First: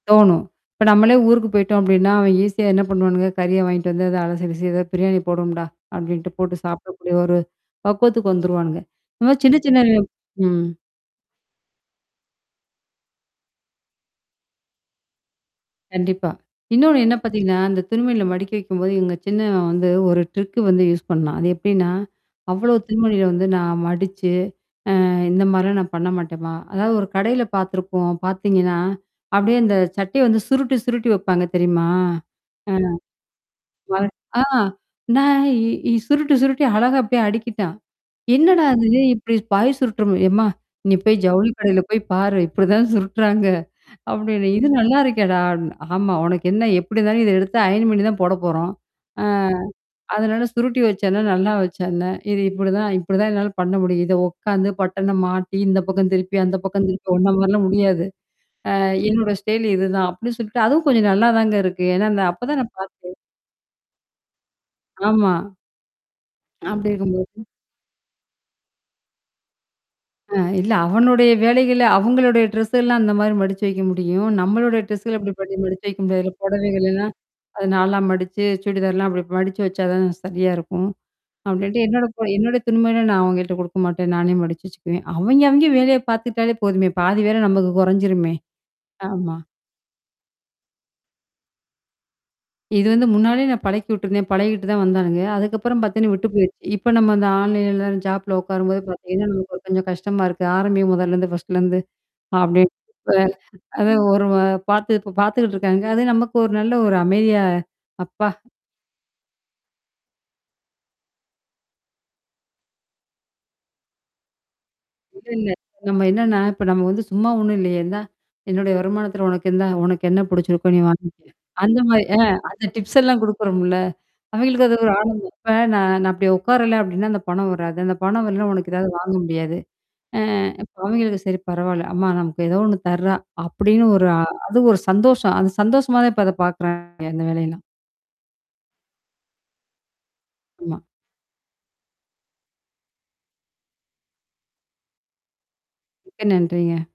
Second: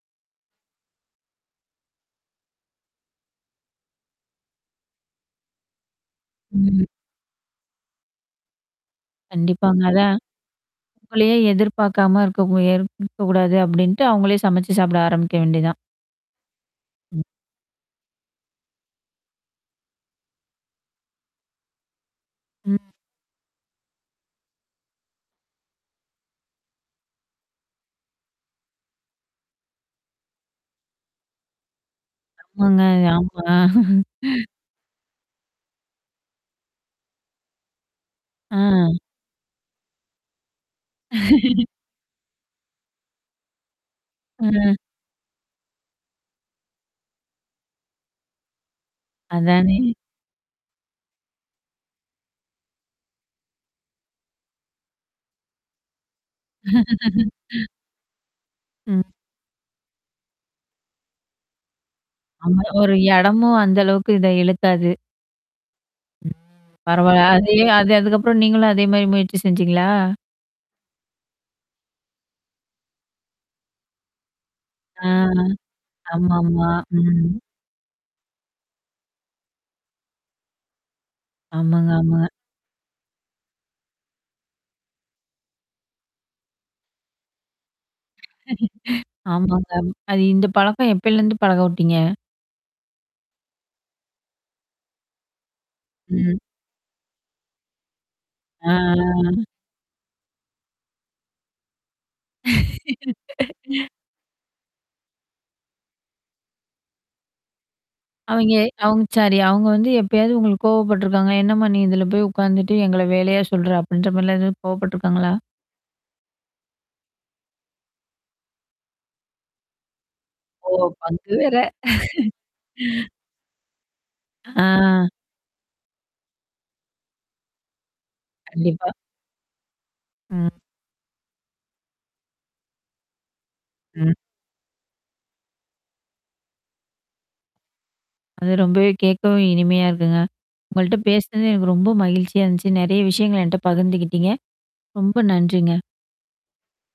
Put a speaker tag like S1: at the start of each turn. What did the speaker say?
S1: தோணும். இப்ப நம்மளே ஊருக்கு போய்ட்டோம் அப்டின்னா, அவன் ஈஸியா என்னா பண்ணுவானுங்க? கறிய வாங்கிட்டு வந்து அத அலசி, கிலசி "ஏதாவாது பிரியாணி போடுவம்டா!"அப்டின்ட்டு போட்டு
S2: ம்.
S1: சாப்பிடக்கூடிய ஒரு பக்குவத்துக்கு வந்துருவானுங்க. இதுமாரி சின்ன சின்ன
S2: கண்டிப்பாங்க.
S1: வி
S2: அதான்.
S1: ம்,
S2: உங்களையே எதிர்பாக்காம இருக்க முயற் இருக்கக்கூடாது அப்டீன்ட்டு அவுங்களே சமைச்சு சாப்பிட ஆரம்பிக்க வேண்டியதான்.
S1: கண்டிப்பா. இன்னொன்னு என்னா
S2: ம்.
S1: பாத்தீங்கன்னா, அந்த துணிமணிகள மடிக்க வைக்கும்போது, இவுங்க சின்னவன் வந்து ஒரு ட்ரிக்கு வந்து யூஸ் பண்ணான். அது எப்டின்னா, அவ்வளோ
S2: ம்.
S1: துணிமணிகள வந்து நான் மடிச்சு. அ இந்த மாரிலாம் நான் பண்ண மாட்டேன்மா அதாவது ஒரு கடையில பாத்துருப்போம் பாத்தீங்கன்னா, அப்படியே அந்த சட்டைய வந்து சுருட்டி சுருட்டி வப்பாங்க தெரியுமா? ஆ
S2: ஆமாங்க ஆமா
S1: அவன் ஆ நான் இ இ சுருட்டி சுருட்டி அழகா அப்படியே அடுக்கிட்டான். "என்னாடா இது?
S2: ஆ.
S1: இப்படி பாய சுருற்றமாரி" "எம்மா? நீ போய், ஜவுளி கடையில போய் பாரு! இப்படிதான் சுருடறாங்க அப்படின்னு. "இது
S2: ம்.
S1: நல்லா இருக்கேடா?" அப்டின்னேன் "ஆமா உனக்கு என்னா எப்படி தான் இத எடுத்து அயன் பண்ணீ தான் போட போறோம், ஆ.
S2: அதானே.
S1: அதனால சுருட்டி வச்சா என்னா? நல்லா வச்சா என்னா? இது இப்படிதான் இப்படிதான் என்னால பண்ண முடியும். இத உக்காந்து, பட்டன மாட்டி இந்த பக்கம் திருப்பி, அந்த பக்கம் திருப்பி ஒன்ன மாரிலாம் முடியாது. அ
S2: ம்.
S1: என்னோட ஸ்டைலு இதுதான் அப்டின்னு சொல்லிட்டு அதுவும் கொஞ்சம் நல்லா தாங்க இருக்கு. ஏன்னா, இந்த அப்ப தான்
S2: ஆமா
S1: நான்
S2: ஒரு
S1: பாத்தேன்.
S2: இடமும் அந்த அளவுக்கு இத இழுத்தாது.
S1: ஆமா. அப்படி
S2: பரவால்ல.
S1: இருக்கும்போது.
S2: அதே அது அதுக்கப்புறம் நீங்களும் அதே மாரி முயற்சி செஞ்சீங்களா?
S1: அ இல்ல அவனுடைய வேலைகள அவுங்களுடைய ட்ரெஸ்ஸலாம் அந்த மாரி மடிச்சு வைக்க முடியும். நம்மளுடைய
S2: ஆ.
S1: ட்ரெஸ்கள அப்படி பண்ணி மடிச்சு வைக்க முடியாதுல்ல
S2: ஆமாமா.
S1: புடவைகள்லாம்
S2: ம்.
S1: அத 4ஆ மடிச்சு சுடிதார்லாம் அப்படி மடிச்சு வச்சா தான் சரியா இருக்கும். அப்டின்ட்டு
S2: ஆமாங்க
S1: என்னோடய புட
S2: ஆமாங்க.
S1: என்னோட துணிமணியலாம் நான் அவய்ங்கள்ட்ட குடுக்க மாட்டேன். நானே மடிச்சு வச்சுக்குவேன். அவய்ங்க அவய்ங்க வேலைய பாத்துக்ட்டாலே போதுமே! பாதி வேல நமக்கு கொறஞ்சிருமே. ஆமா.
S2: ஆமாங்க. அது இந்த பழக்கம் எப்பயிலேருந்து பழக உட்டீங்க?
S1: இது வந்து முன்னாடியே நான் பழக்கி விட்டுருந்தேன். பழகிட்டு தான் வந்தானுங்க. அதுக்கப்புறம் பாத்தீங்கன்னா, விட்டு
S2: ம்.
S1: போயிருச்சு. இப்ப நம்ம அந்த ஆன்லைன்ல ஜாப்ல உக்காரும்போது பாத்தீங்கன்னா,
S2: ஆ.
S1: நமக்கு ஒரு கொஞ்சம் கஷ்டமா இருக்கு. ஆரம்பி முதல்லேருந்து ஃபர்ஸ்ட்லேருந்து. அப்டீ இப்ப அத ஒரு வ பாத்து இப்ப பாத்துக்கிட்டு இருக்காங்க. அது நமக்கு ஒரு நல்ல ஒரு அமைதியா அப்பா
S2: அவய்ங்க அவுங்க சாரி அவங்க வந்து எப்பயாவது உங்களுக்கு கோவப்பட்டுருக்காங்க? என்னாம்மா நீ இதில போய் உக்காந்துட்டு, எங்கள வேலையா சொல்ற? அப்டின்ற மாரிலாம் எதாவது
S1: இல்ல
S2: கோவப்பட்ருக்காங்களா?
S1: இல்ல. நம்ம என்னான்னா இப்ப நம்ம வந்து சும்மா ஒண்ணும் இல்லையே? இந்தா! என்னுடைய வருமானத்தில உனக்கு இந்தா உனக்கு என்னா புடிச்சிருக்கோ
S2: ஓ!
S1: நீ வாங்கிக்க.
S2: பங்கு வேற.
S1: அந்த மாரி அ அந்த டிப்ஸ் எல்லாம் குடுக்கறோம்ல. அவய்ங்களுக்கு அது ஒரு
S2: ஆ.
S1: ஆனந்தம் இப்ப நான் நான் அப்டி உக்காரல, அப்டின்னா! அந்த பணம் வராது. அந்த பணம் வரலன்னா உனக்கு எதாவது
S2: கண்டிப்பா.
S1: வாங்க முடியாது. அ
S2: ம்.
S1: அவிங்களுக்கு "சரி பரவால்ல. அம்மா நமக்கு ஏதோ ஒண்ணு தர்ரா" அப்படின்னு ஒரு
S2: ம்.
S1: ஆ அது ஒரு சந்தோஷம். அந்த சந்தோஷமா தான் இப்ப அத பாக்குறாய்ன்ங்க அந்த வேலையெல்லாம்.
S2: அது ரொம்பவே கேக்கவே இனிமையா இருக்குங்க.
S1: ஆமா.
S2: உங்கள்ட்ட பேசனது எனக்கு ரொம்ப மகிழ்ச்சியா இருந்துச்சு. நெறையா விஷயங்கள என்ட்ட பகிர்ந்துகிட்டீங்க. ரொம்ப நன்றிங்க.
S1: மிக்க நன்றிங்க.